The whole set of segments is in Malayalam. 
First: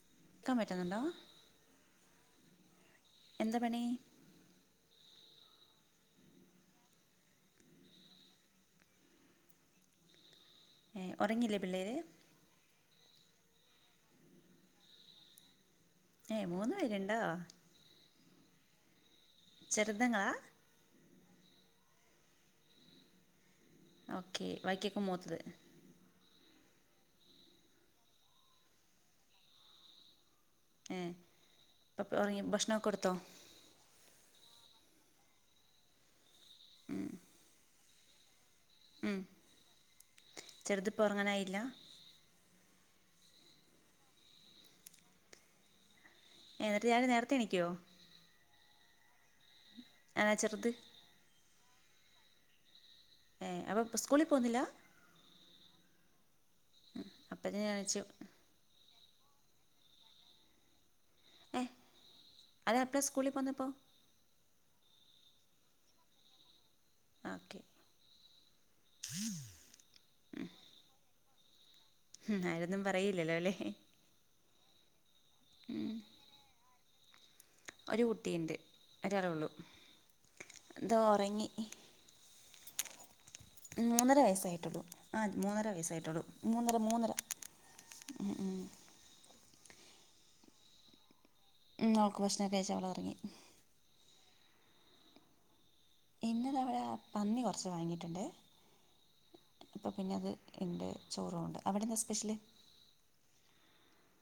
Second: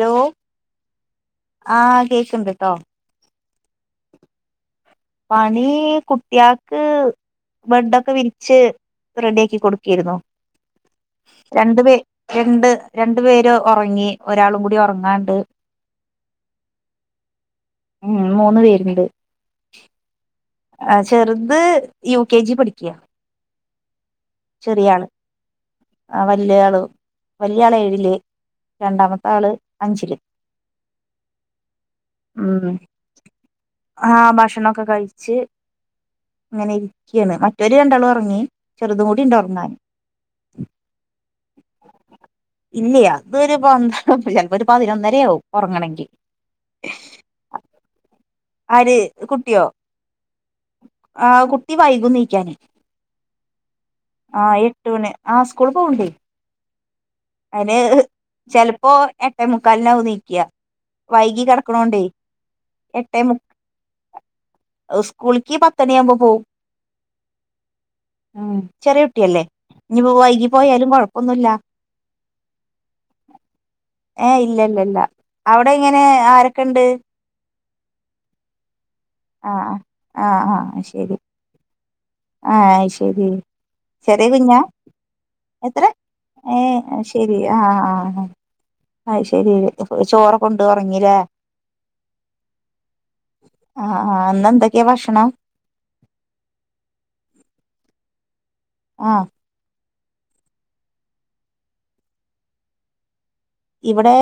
ലോ ക്കാൻ പറ്റുന്നുണ്ടോ? ആ കേക്കുണ്ട്ട്ടോ എന്ത പണി? പണി കുട്ടിയാൾക്ക് ബെഡൊക്കെ വിരിച്ച് റെഡി ആക്കി കൊടുക്ക്യേരുന്നു ഏ ഉറങ്ങിയില്ലേ രണ്ട് പേ പിള്ളേര് രണ്ട് രണ്ട് പേര് ഒറങ്ങി ഒരാളും കൂടി ഒറങ്ങാൻണ്ട്. ഏ മൂന്നു പേരുണ്ടോ? ഉം മൂന്ന് പേരുണ്ട്. ചെറുതുങ്ങളാ? ആ ചെറുത് യു കെ ജി പഠിക്ക്യാ ഓക്കെ വാക്കിയൊക്കെ മൂത്തത്? ആ വല്ല്യാള് വല്ല്യാള് ഏഴില് രണ്ടാമത്താള് അഞ്ചില്. ഏ അപ്പോ ഇയ് ഭക്ഷണൊക്കെ കൊടുത്തോ? ആ ഭക്ഷണൊക്കെ കഴിച്ച് ഇങ്ങനെ ഇരിക്കുകയാണ് മറ്റോരു ര് രണ്ടാളും ഒറങ്ങി ചെറുതും ഉം കൂടി ഉറങ്ങാൻ ചെറുത് ഇപ്പോൾ ഉറങ്ങാനായില്ല ഇല്ലയാ ഇവിടെയൊരു പഞ്ച് ഓ ചെലപ്പോരു പതിനൊന്നരയാവും ഒറങ്ങണെങ്കി എന്നിട്ടിയാള് നേരത്തെ എണീക്കുവോ? ആര് കുട്ടിയോ അതാ ചെറുത് ആ കുട്ടി വൈകുണീക്കാന്. ഏ അപ്പോൾ സ്കൂളിൽ ആ പോകുന്നില്ല എട്ടുമണി ആ സ്കൂളി പോവണ്ട്. [unintelligible] അത് ചെലപ്പോ എട്ടേമുക്കാലിനാവുണീക്ക്യ. വൈകി ഏ കെടക്കണോണ്ടേ അത് എപ്പോഴാണ് സ്കൂളിൽ എട്ടേമു പോകുന്നപ്പോൾ എ സ്കൂളിക്ക് പത്തുണിയാവുമ്പ പോവും. ഓക്കെ ഉം ചെറിയുട്ടിയല്ലേ ഇനിപ്പോ വൈകി പോയാലും കൊഴപ്പൊന്നുല്ല. ഉം നേര ഒന്നും പറയില്ലേ? ഏ ഇല്ലില്ലില്ല അവിടെ ഇങ്ങനെ ആരൊക്കെണ്ട്? ഒരു കുട്ടിയുണ്ട് ഒരാളെള്ളു ആ ആ ആ ദാ ശരി ഒറങ്ങി. ആ അ ശരി. മൂന്നര ചെറിയ കുഞ്ഞാ വയസ്സേയിട്ടുള്ളു ആ മൂന്നര വയസ്സായിട്ടുള്ളൂ മൂന്നര മൂന്നര. എ ആ ആ ആ ശരി ചോറൊക്കുണ്ട് ഉറങ്ങില്ലേ? ഓൾക്ക് ഭക്ഷണൊക്കെഴിച്ചു അവളൊറങ്ങി. ആ ആ ഇന്നെന്തൊക്കെയാ ഭക്ഷണം? ഇന്നു ഞങ്ങള് ആ പന്നി കൊറച്ച് വാങ്ങിയിട്ടുണ്ടേ ആ അപ്പപ്പിന്നെ അത് എൻ്റെ ചോറുണ്ട് അവിടെന്താ സ്പെഷ്യല്? ഇവിടെ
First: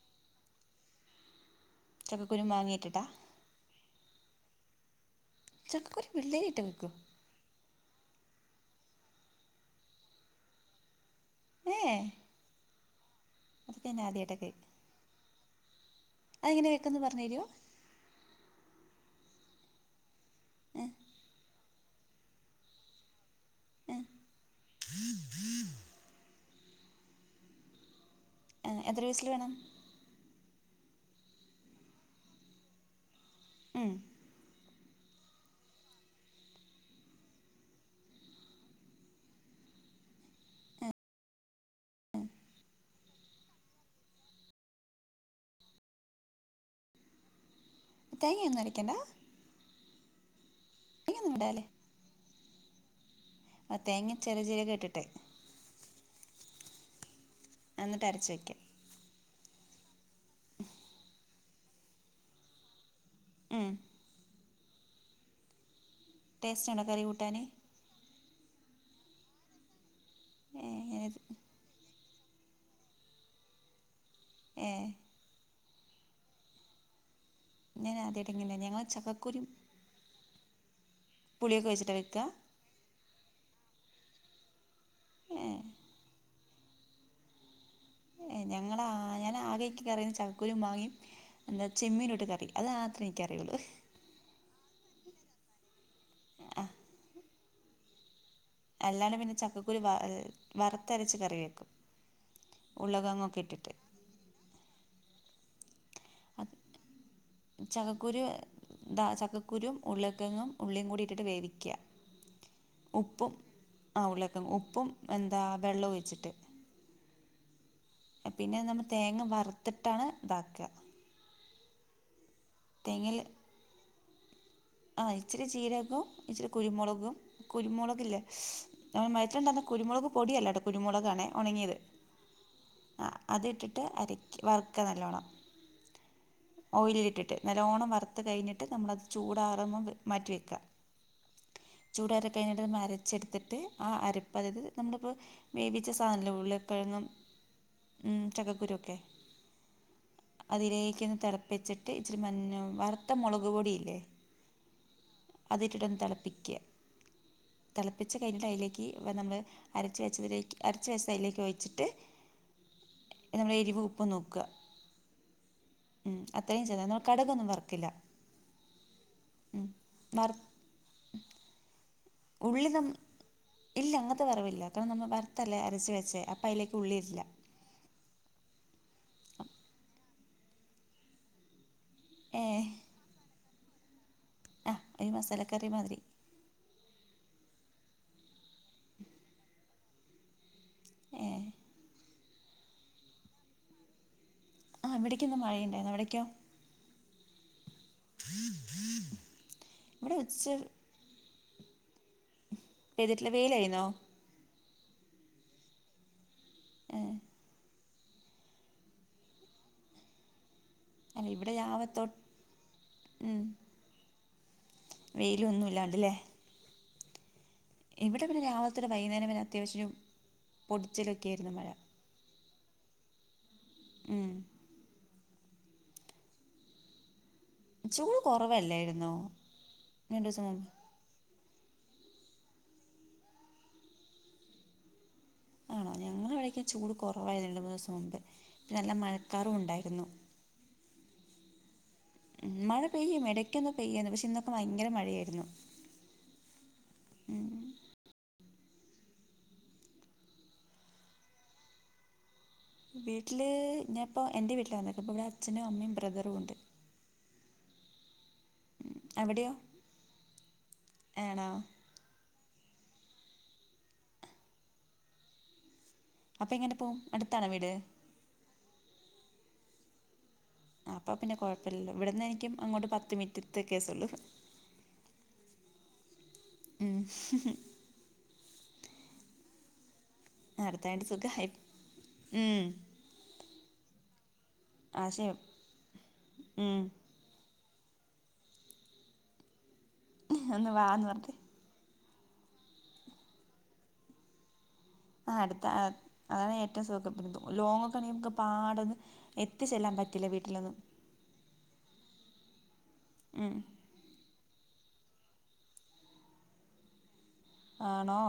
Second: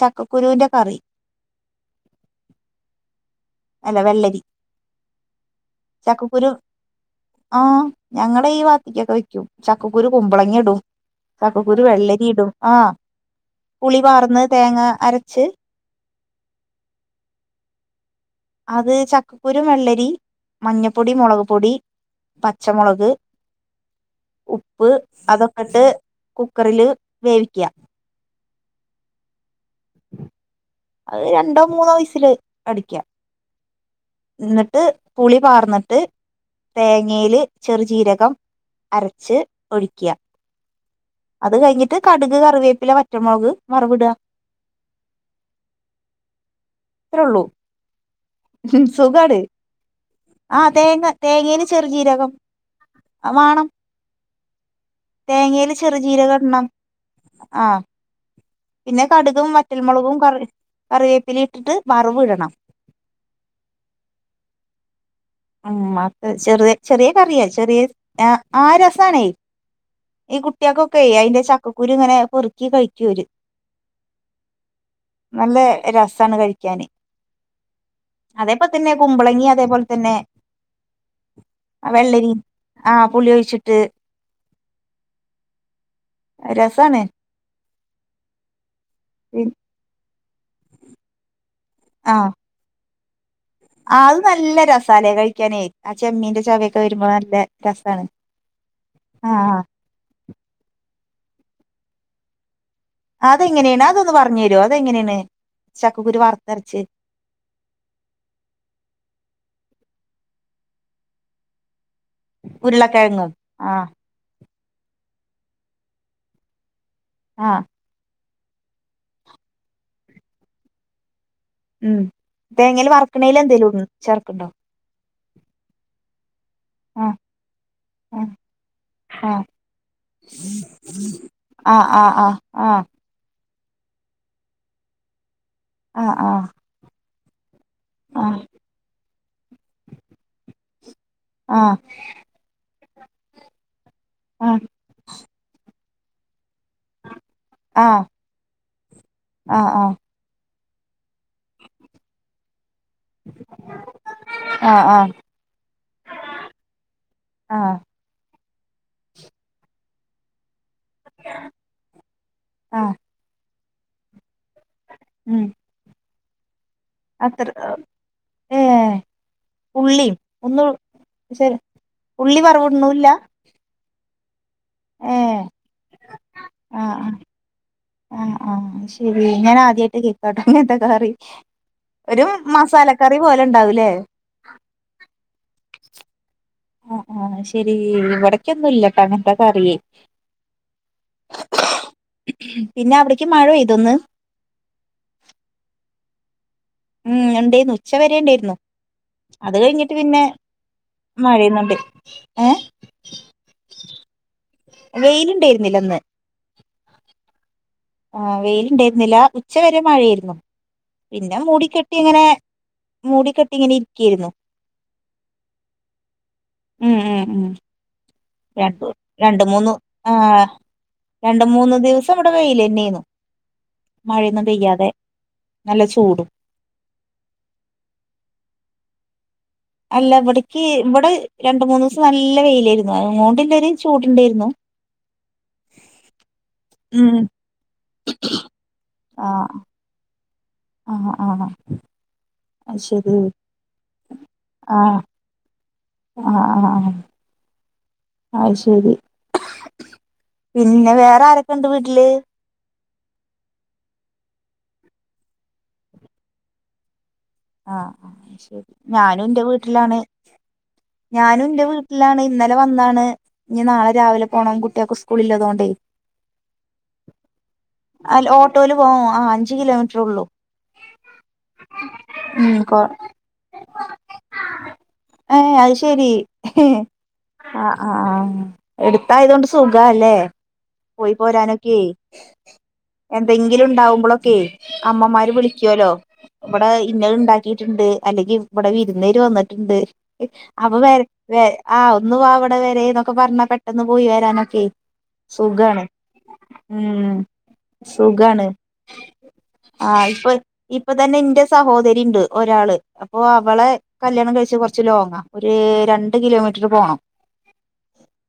ചക്കക്കുരുവിന്റെ കറി. ചക്കക്കുരു മാങ്ങയിട്ടിട്ടാ? അല്ല വെള്ളരി ചക്കക്കുരു വെള്ളരിട്ട് വെക്വോ ആ ഞങ്ങടെ ഈ ഭാത്തേക്കൊക്കെ വെക്കും ചക്കക്കുരു കുമ്പളങ്ങ ഇടും. ഏ ചക്കക്കുരു വെള്ളരി ഇടും ആ അതൊക്കെ ഞാൻ പുളി ആദ്യമായിട്ടാണ് പാർന്ന് തേങ്ങ അരച്ച് അയെങ്ങനെയാ വെക്കെന്ന് പറഞ്ഞു തരുവോ? അത് ചക്കക്കുരു വെള്ളരി മഞ്ഞപ്പൊടി മൊളക് പൊടി പച്ചമൊളക് ഉപ്പ് അതൊക് ട്ട് കുക്കറില് വേവിക്കുക എത്ര വിസിൽ വേണം അത് രണ്ടോ മൂന്നോ വിസില് അടിക്കാം മ് ഇന്നട്ട് പുളി പാർന്ന്ട്ട് തേങ്ങേല് ചെറുചീരകം അരച്ച് ഒഴിക്ക്യാ അത് കഴിഞ്ഞിട്ട് കടുക്, കറിവേപ്പില, വറ്റമൊളക് വറവ്ടാ അത്രെള്ളൂ തേങ്ങയൊന്നും അരയ്ക്കെണ്ട? ആഹ തേങ്ങ തേങ്ങേല് ഇടാല്ലേ ചെറ് ജീരകം ആഹാ തേങ്ങ ചെറിയ ജീരകെട്ടിട്ട് തേങ്ങേല് ചെറു ജീരകെടണം എന്നെട്ടരച്ച് വയ്ക്കാ പിന്നെ കട്കും, വറ്റൽമുളകും, കറി കറിവേപ്പിലിട്ടിട്ട് വറവ്ടെണം ഏഹേ ഉം അത് ചെറ് ടേസ്റ്റ് ഉണ്ടോ കറി ചെറിയ കൂട്ടാൻ കറിയാ ഏ ചെറിയ ആ രെസാണെ ഈ കുട്ടിയാക്കൊക്കെ ഞാനിത് അയിന്റെ ചക്കക്കുരുങ്ങെനെ പൊറുക്കി കഴിക്കോല് ഏഹ് നല്ല രസാണ് കഴിക്കാന് ഞാൻ ആദ്യമായിട്ട് ഇങ്ങനെ അതേപ്പൊൽ ഞങ്ങൾ തന്നെ ചക്കക്കുരും കുമ്പളങ്ങി അതേപോൽ തന്നെ പുളിയൊക്കെ ആ വെച്ചിട്ടാണ് വെക്കുക വെള്ളെരി ആഹ പുളിയൊഴിച്ചിട്ട് എഹ് അഹ് രെസാണ് ഞങ്ങളാ പി ഞാനാകെ ഇക്കറിയുന്നെ ചക്കകുരും മാങ്ങിയും എന്താ ആ ചെമ്മീനുട്ട് കറി അഹ് മാത്രേ ഇൻക്കറിയൊള്ളൂ ആ അഹ് നല്ല രസാലെ കഴിക്കാനേ ആ ചെമ്മീന്റെ ചൊവയൊക്കെ വെരുമ്പോ നല്ല രെസാണ് അല്ലാണ്ട് പിന്നെ ചക്കക്കുരു വ വറുത്തരച്ച് കറി വെക്കും ആഹ് ഉരുളക്കിഴങ്ങൊക്കെ ഇട്ടിട്ട് അതെങ്ങനെയാണ് അതൊന്ന് പറഞ്ഞെരോ അതെങ്ങെനേണ് ചക്കക്കുരു അത് വർത്തര്ച്ച് ചക്കക്കുരു ദാ ചക്കക്കുരും ഉര്ള്ളക്കെങ്ങും ഉള്ളിയും കൂടിട്ടിട്ട് വേവിക്യാ ഉരുളക്കിഴങ്ങും ഉപ്പും ആഹ് ആ ഉള്ളേക്കേങ്ങും ഉപ്പും എന്താ വെള്ളം ഒഴിച്ചിട്ട് ആഹ പിന്നെ നമ്മള് തേങ്ങ വർത്ത്ട്ടാണ് ഇതാക്കാ ഉം തേങ്ങേല് വർക്ണേലെന്തേലും ഇട് ചേർക്ണ്ടോ? ആഹാ ഇച്ചിരി ചീരകവും ഇച്ചിരി കുരുമുളകും ആഹ് കുരുമുളകില്ലെ ആഹ് ഞമ്മള് [unintelligible] കുരുമുളക് പൊടിയല്ലട്ടോ കുരുമുളകാണെ ഒണങ്ങിയത് ആ ആ ആ ആ ഹാ ആഹ് അതിട്ടിട്ട് അരക്കി വറക്ക് നല്ലോണം ആഹ് ആഹാ ഓയിലിലിട്ടിട്ട് നല്ലോണം വറുത്ത് കഴിഞ്ഞിട്ട് നമ്മളത് ചൂടാറാ ൻ മാറ്റി വെക്ക ആഹ് ചൂടാ റി കഴിഞ്ഞ്ട്ട് നമ്മളരച്ചെടുത്തിട്ട് ആ അരപ്പ് അതായത് ആഹ് നമ്മളിപ്പൊ വേവിച്ച സാധനവുല്ലെ ഉരുള്ള കെഴങ്ങും, ആഹ് ഉം ചക്കക്കുരുവൊക്കെ ആഹ് ആഹ് ആഹ് അതിലേക്കങ്ങ് തെളപ്പിച്ചിട്ട് ഇച്ചിരി മഞ്ഞ വറുത്ത മൊളക് പൊടിയില്ലേ? ആഹ ആഹ അതിട്ടിട്ടൊന്നു തെളപ്പിക്ക ആഹ് ആഹ് തെള പ്പിച്ച് കഴിഞ്ഞിട്ട് അയിലേക്ക് ഇന നമ്മള് അരച്ച വെച്ചതിലേക്ക് അരച്ച് വെച്ചതയിലേട്ട് ഒഴിച്ചിട്ട് ആഹ് നമ്മള് എരിവും ഉപ്പും നോക്ക ഉം ഉം അത്രയും ചെയ്ത എ അത്രയും ഏഹേ ഉള്ളി വറ ഒന്നും ചെ ഉള്ളി വറവുടുണുല്ല? ഇല്ല അങ്ങത്തെ വറവില്ല കാരണം നമ്മള് വറുത്തല്ലേ അരച്ച് വെച്ചേ അപ്പയിലേക്ക് ആഹ് ആഹ് ഉള്ളിയിടില്ല ആഹ് ആഹ് അഹ്ശെരി ഞാനാദ്യായിട്ട് കേക്കാട്ടോ ഇങ്ങത്തെ കറി ഒരു ഏ മസാലക്കറി പോലെണ്ടാവുലെ? ആ ഒരു മസാല കറി മാതിരി ആഹ് ആ ശെരി ഇവിടക്കൊന്നും ഇല്ലട്ടോ അങ്ങനത്തെക്കെ അറിയേ ആഹ് പിന്നെ അവിടേക്ക് മഴ പെയ്ത ഒന്ന് ആ്വിടേക്കന്ന മഴ ഉണ്ടായിോ എവിടക്കോ ഉം ഉണ്ടായിരുന്നു ഉച്ച വരെ ഉണ്ടായിരുന്നു അത് കഴിഞ്ഞിട്ട് ഇവിടെ പിന്നെ ഉച്ച മഴയുന്നുണ്ട് ഏഹ് ഇതിട്ട വെയിലായിന്നോ വെയിലുണ്ടായിരുന്നില്ല അന്ന് ആ ആ വെയില ഉണ്ടായിരുന്നില്ല ഉച്ച വരെ മഴയായിരുന്നു അല്ല പിന്നെ ഇവിടെ രാവിലെ മൂടിക്കെട്ടി തൊട്ട് ഇങ്ങനെ മൂടിക്കെട്ടി ഇങ്ങനെ ഇരിക്കായിരുന്നു വെയില ഒന്നുമല്ലാണ്ടല്ലേ ഉം ഉം ഉ പിന്നെ രാവിലെ രണ്ട് തൊട്ട് വൈകുന്നേരം വരെ രണ്ട് മൂന്ന് അത്യാവശ്യം ആ പൊടിച്ചിലൊക്കെ രണ്ട് ആയിരുന്നു മഴ മൂന്ന് ദിവസം ഇവിടെ പെൽന്നെന്നു ഉം മഴയൊന്നും പെയ്യാതെ നല്ല ചൂടും ചൂട് കുറവല്ലായിുന്നോ അല്ല ഇവിടക്ക് ഇവിടെ രണ്ട മൂന്ന് ദിവസം നല്ല വെയിലായിരുന്നു അ അതുകൊണ്ട്ല്ലര ചൂടുണ്ടായിരുന്നു ആണോ ഞങ്ങള എവിടെേക്കും ചൂട് ഉം കുറവായിരുന്നു രണ്ട് മൂന്ന് ദിവസം മുമ്പ് നല്ല മഴക്കാറും ഉണ്ടായിരുന്നു ആഹ് ആഹ് മ മഴ പെയ്യും ഇടയ്ക്കൊന്നും പെയ്യായിരുന്നു പക്ഷെ ഇന്നൊക്കെ ഭയങ്കര ആഹ് മഴയായിരുന്നു ആഹ് ആഹ് ആ ശരി പിന്നെ വേറെ ആരൊക്കെ ഉണ്ട് വീട്ടില് വീട്ടില് ഞാന് ഇപ്പോൾ എൻ്റെ വീട്ടില വന്നക്കപ്പപ്പോ ഇവിടെ അച്ഛനും അമ്മയും ബ്രദറും ഉണ്ട് ആഹ് ആ ശരി ഞാനും എന്റെ അവിടെയോ വീട്ടിലാണ് ഞാനും ആണോ എറെ വീട്ട ഇല്ലാണ് ഇന്നലെ വന്നതാണ് ഇനി നാളെ രാവിലെ പോകണം കുട്ടികൾക്ക് സ്കൂളല്ലതുകൊണ്ടേ അപ്പൊ എങ്ങനെ പോവും അടുത്താണോ വീട് അ ഓട്ടോൽ പോകും ആ അഞ്ച് കിലോമീറ്റർ ഉള്ളു അപ്പൊ പിന്നെ കൊഴപ്പമല്ലോ ഇവിടന്ന് എനിക്കും അങ്ങോട്ട് പത്ത് മിനിറ്റത്തെ കേസള്ളു ഏ അത് ശരി ഉം ആ ആഹ് എടുത്തായത കൊണ്ട് സുഖല്ലേ അടുത്തായിട്ട് പോയി സുഖമായി പോരാനൊക്കെ ഉം എന്തെങ്കിലും ഉണ്ടാവുമ്പോളൊക്കെ ആ അമ്മമാര് ശരി വിളിക്കുവല്ലോ ഇവിടെ ഉം ഉണ്ടാക്കിയിട്ടുണ്ട് അല്ലെങ്കിൽ ഇവിടെ വിരുന്നേര് വന്നിട്ടുണ്ട് ഒന്ന് അപ്പൊ വാന്ന് പറഞ്ഞിട്ട് വേ ആഹ് ഒന്ന് പോ അവിടെ വരെ എന്നൊക്കെ പറഞ്ഞാ പെട്ടന്ന് പോയി വരാനൊക്കെ ആ അടുത്ത് സുഖാണ് അതാണ് ഏറ്റവും ഉം സുഖം പിന്നെ ലോങ്ങ് കണിയക്കെ സുഖാണ് പാടന്ന് ആ എത്തിച്ചെല്ലാാന് പറ്റില്ല ഇപ്പൊ വീട്ടിലൊന്നും ഇപ്പൊ തന്നെ ഇന്റെ സഹോദരി ഉണ്ട് ഒരാള് അപ്പോ ഉം അവളെ കല്യാണം കഴിച്ചു കുറച്ച് ലോങ്ങ് ഒരു രണ്ട് കിലോമീറ്റർ പോകണം ആണോ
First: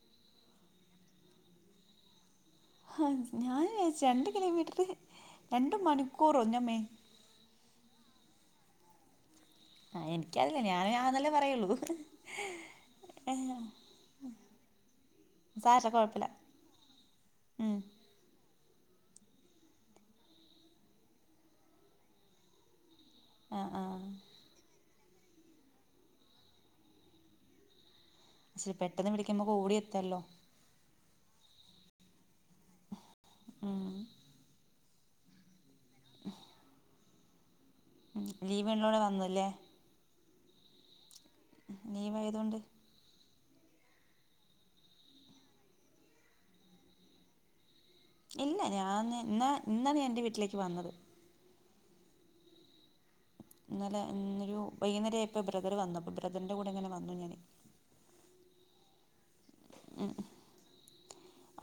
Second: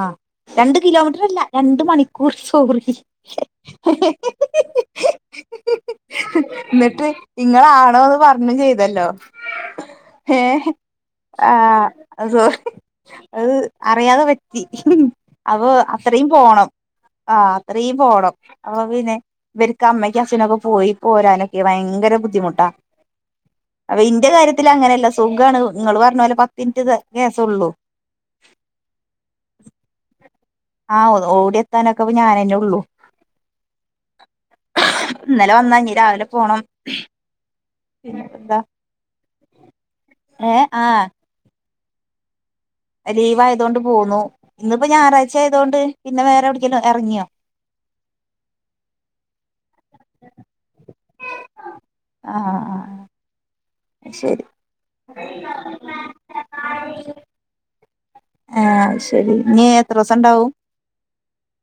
ആ രണ്ട് കിലോമീറ്റർല്ല രണ്ട് മണി കു സോറി ഞാൻ വിചാരിച്ചു രണ്ട് കിലോമീറ്റർ രണ്ട് മണിക്കൂറോ എന്റമ്മേ നിങ്ങളാണോന്ന് പറഞ്ഞ് ചെയ്തല്ലോ ആ ഏ എനിക്കറിയില്ല ഞാൻ ആന്നല്ലേ ആ പറയുള്ളൂ അ സോറി അത് അറിയാതെ പറ്റി അവ സാരല്ല കുഴപ്പമില്ല അത്രയും പോണം ആ ഉം അത്രയും പോണം അപ്പൊ പിന്നെ ഇവർക്ക് അമ്മയ്ക്ക് അച്ഛനൊക്കെ പോയി പോരാനൊക്കെ ഭയങ്കര ബുദ്ധിമുട്ടാ ആ ആ അപ്പൊ ഇന്റെ കാര്യത്തി അങ്ങനെയല്ല സുഖ നിങ്ങൾ പറഞ്ഞ പോലെ പത്ത് മിനിറ്റ് ഗ്യാസ് ഉള്ളു അക്ഷരി പെട്ടെന്ന് വിളിക്കുമ്പോൾ ഓടടി എത്തല്ലോ ആ ഓടി എത്താനൊക്കെ ഞാാന തന്നെ ഉള്ളു ഉം ഇന്നലെ വന്നഞ്ഞ രാവിലെ പോണം ഉം പിന്ത ലീവ് ഉള്ളോടെ വന്നല്ലേ ഏഹ് ആഹ് ലീവ് ആയതുകൊണ്ട് ലീവ് ആയത കൊൊണ്ട് പോകുന്നു ഇന്ന് ഇപ്പോ ഞായറാഴ്ച ആയതുകൊണ്ട് പിന്നെ വേറെ എവിടേങ്കലും ഇറങ്ങിയോ ഇല്ല ഞാൻ ഇന്നാ ഇന്നാണ് ഞാൻ എൻ്റെ വീട്ടിലേക്ക് വന്നത് ആഹ് ആഹ് ഇന്നലെ ശരി ഇരു വൈകുന്നേരം ആയപ്പോ ബ്രദർ വന്നു അപ്പ ബ്രദറിന്റെ കൂടെ ഇങ്ങനെ വന്നു ഞാൻ ആഹ് ശരി ഇനി എത്ര ദിവസം ഉണ്ടാവും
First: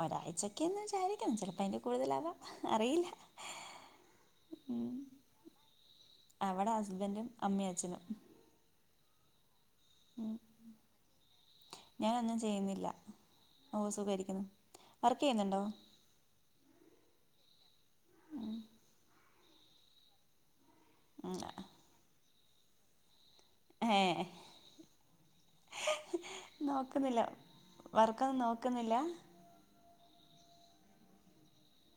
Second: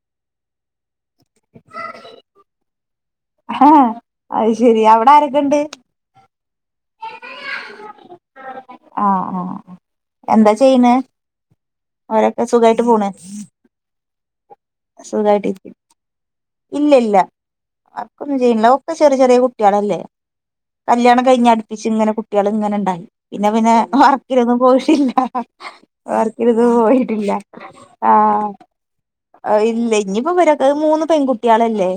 ഒരാഴ്ചൊക്കെന്ന് വിചാരിക്കണം ചിലപ്പോ അതിന്റെ കൂടുതലാവാം അറിയില്ല ആഹ് അത് ശെരി അവിടെ ആരൊക്കെ ഇണ്ട് അവിടെ ഹസ്ബൻഡും അമ്മയും അച്ഛനും ആഹ് ആഹ് എന്താ ചെയ്യണ് ഞാനൊന്നും അവരൊക്കെ സുഖായിട്ട് ചെയ്യുന്നില്ല പോണു ഓ സുഖമായിരിക്കുന്നു വർക്ക് സുഖായിട്ട് ചെയ്യുന്നുണ്ടോ ഇല്ല ഇല്ല ആർക്കൊന്നും ചെയ്യയില്ല ഒക്കെ ചെറിയ ചെറിയ കുട്ടികളല്ലേ കല്യാണം കഴിഞ് അടുപ്പിച്ചച്ച് ഇങ്ങനെ കുട്ടികള ഇങ്ങനെ ഉണ്ടായി പിന്നെ പിന്നെ ഏ വർക്കിലൊന്നും പോയിട്ടില്ല വർക്കിനൊന്നും നോക്കുന്നില്ല പോയിട്ടില്ല വർക്കൊന്നും ആഹ് നോക്കുന്നില്ല ഇല്ല ഇനിയിപ്പോ വരാക്ക മൂന്ന് പെൺകുട്ടികളല്ലേ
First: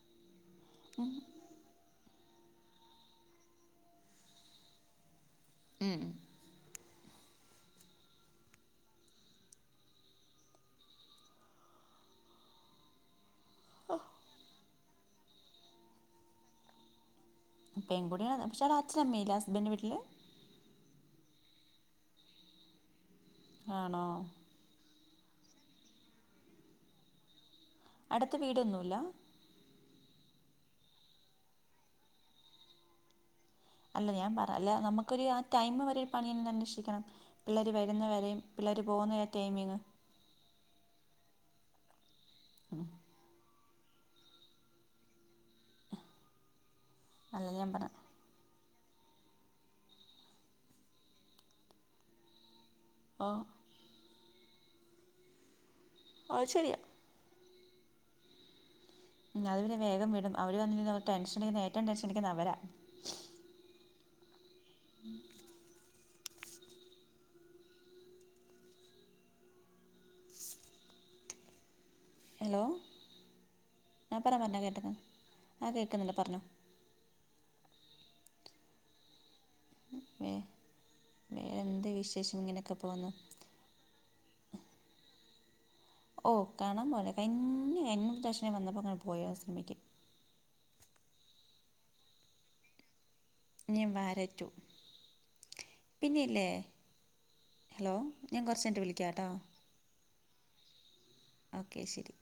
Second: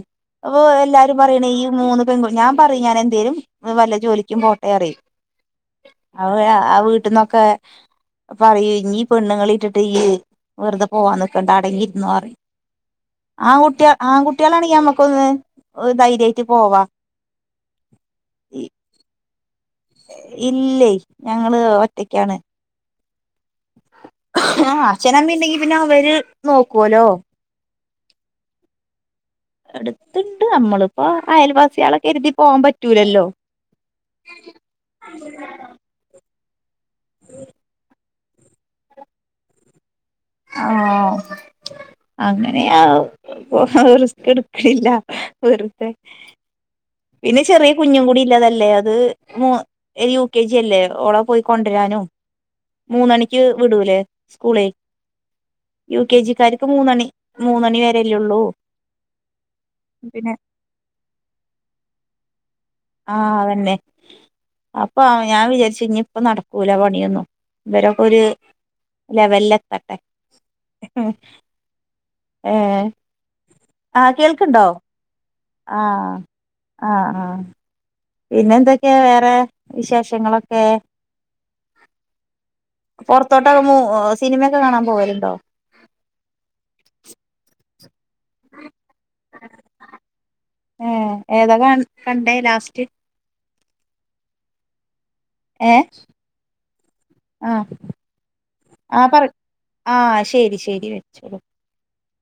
അപ്പൊ എല്ലാരും പറയണേ ഈ മൂന്ന് [unintelligible] ഞാൻ പറയും ഞാൻ എന്തേലും വല്ല ജോലിക്കും പോട്ടെ പറിയും ഉം ഉം അവ ആഹ് വീട്ടിൽന്നൊക്കെ പറയൂ ഇനി പെണ്ണുങ്ങളൾ ഇട്ടിട്ട് വെറുതെ പോവാാൻ നക്കണ്ട അടങ്ങിയിരുന്നുന്ന് പറയും [inaudible] ആൺ കുട്ടിക ആൺ കുട്ടികളാണെങ്ക നമ്മുക്ക് ഒന്ന് ധൈര്യമായിട്ട് പോവാം പെൺകുടിയാണ് പക്ഷേവി അച്ഛന അമ്മല്ലെ ഹസ്ബൻഡ് വീട്ടില് ഇല്ലേ ഞങ്ങള് ഒറ്റക്കാണ് ആണോ ആഹ് അച്ഛനമ്മ ഉണ്ടെങ്കി പിന്നെ അവര് നോക്കുവലോ അടുത്ത വീടൊന്നുമല്ല എടുത്തണ്ട് നമ്മളിപ്പോ അയൽവാസികളൊക്കെ എരുതി പോകാൻ പറ്റൂലല്ലോ അല്ല ഞാൻ പറ അല്ല നമുക്കൊരു ആ ടൈം വരെ ഒരു പണിയന്നെ അന്വേഷിക്കണം പിള്ളേർ വരുന്ന വരെയും പിള്ളേർ പോകുന്ന ടൈമിങ് ആഹ് അങ്ങനെയ റിസ്ക് എടുക്കില്ല വെറുതെ പിന്നെ അല്ലല്ലേ ചെറിയ ഞാൻ പറഞ്ഞ കുഞ്ഞും കൂടി ഇല്ലാതല്ലേ അത് മ യു കെ ജി അല്ലേ ഓള പോയി കൊണ്ടുവരാനോ ആ മൂന്നണിക്ക് വിടൂല്ലേ സ്കൂള യു കെ അത് ജിക്കാക്ക് ശരിയാ മൂന്നണി മൂന്നണി വരല്ലേ ഉള്ളൂ ഉം അതുവരെ വേഗം വിടും അവര് വന്ന അവ ടെൻഷൻ എടുന്ന ഏറ്റവും ടെൻഷൻ എടിക്കുന്ന അവരാ ആഹ് അതന്നെ അപ്പൊ ഞാൻ വിചാരിച്ചു ഇനി ഇപ്പ നടക്കൂല പണിയൊന്നും ഇവരൊക്കെ ഒരു ലെവല് എത്തട്ടെ [unintelligible] ഹലോ ആഹ് പറ പറഞ്ഞോ കേട്ടത് ആഹ് കേൾക്കുന്നില്ലോ പറഞ്ഞോ ആഹ് ആഹ് പിന്നെ എന്തൊക്കെയാ വേറെ വേ വിശേഷങ്ങളൊക്കെ വേറെ എന്ത് വിശേഷം ഇങ്ങനെയൊക്കെ പോകുന്നു പുറത്തോട്ട് [unintelligible] സിനിമയൊക്കെ കാണാൻ പോവരുണ്ടോ ഓ കാണാ പോലെ കി എങ്ങ ദക്ഷണേ വന്നപ്പോ അങ്ങനെ പോയ സിനിമക്ക് ഏഹ് ഏതാ കണ്ടേ ലാസ്റ്റ് ഞാൻ വാഴ റ്റു ഏ പിന്നെല്ലേ ആ ഹലോ ഞാൻ കുറച്ച് കഴിനിട്ട് ആ പറ വിളിക്കാംട്ടോ ആ ശരി ശരി വെച്ചോളൂ ഓക്കെ ശരി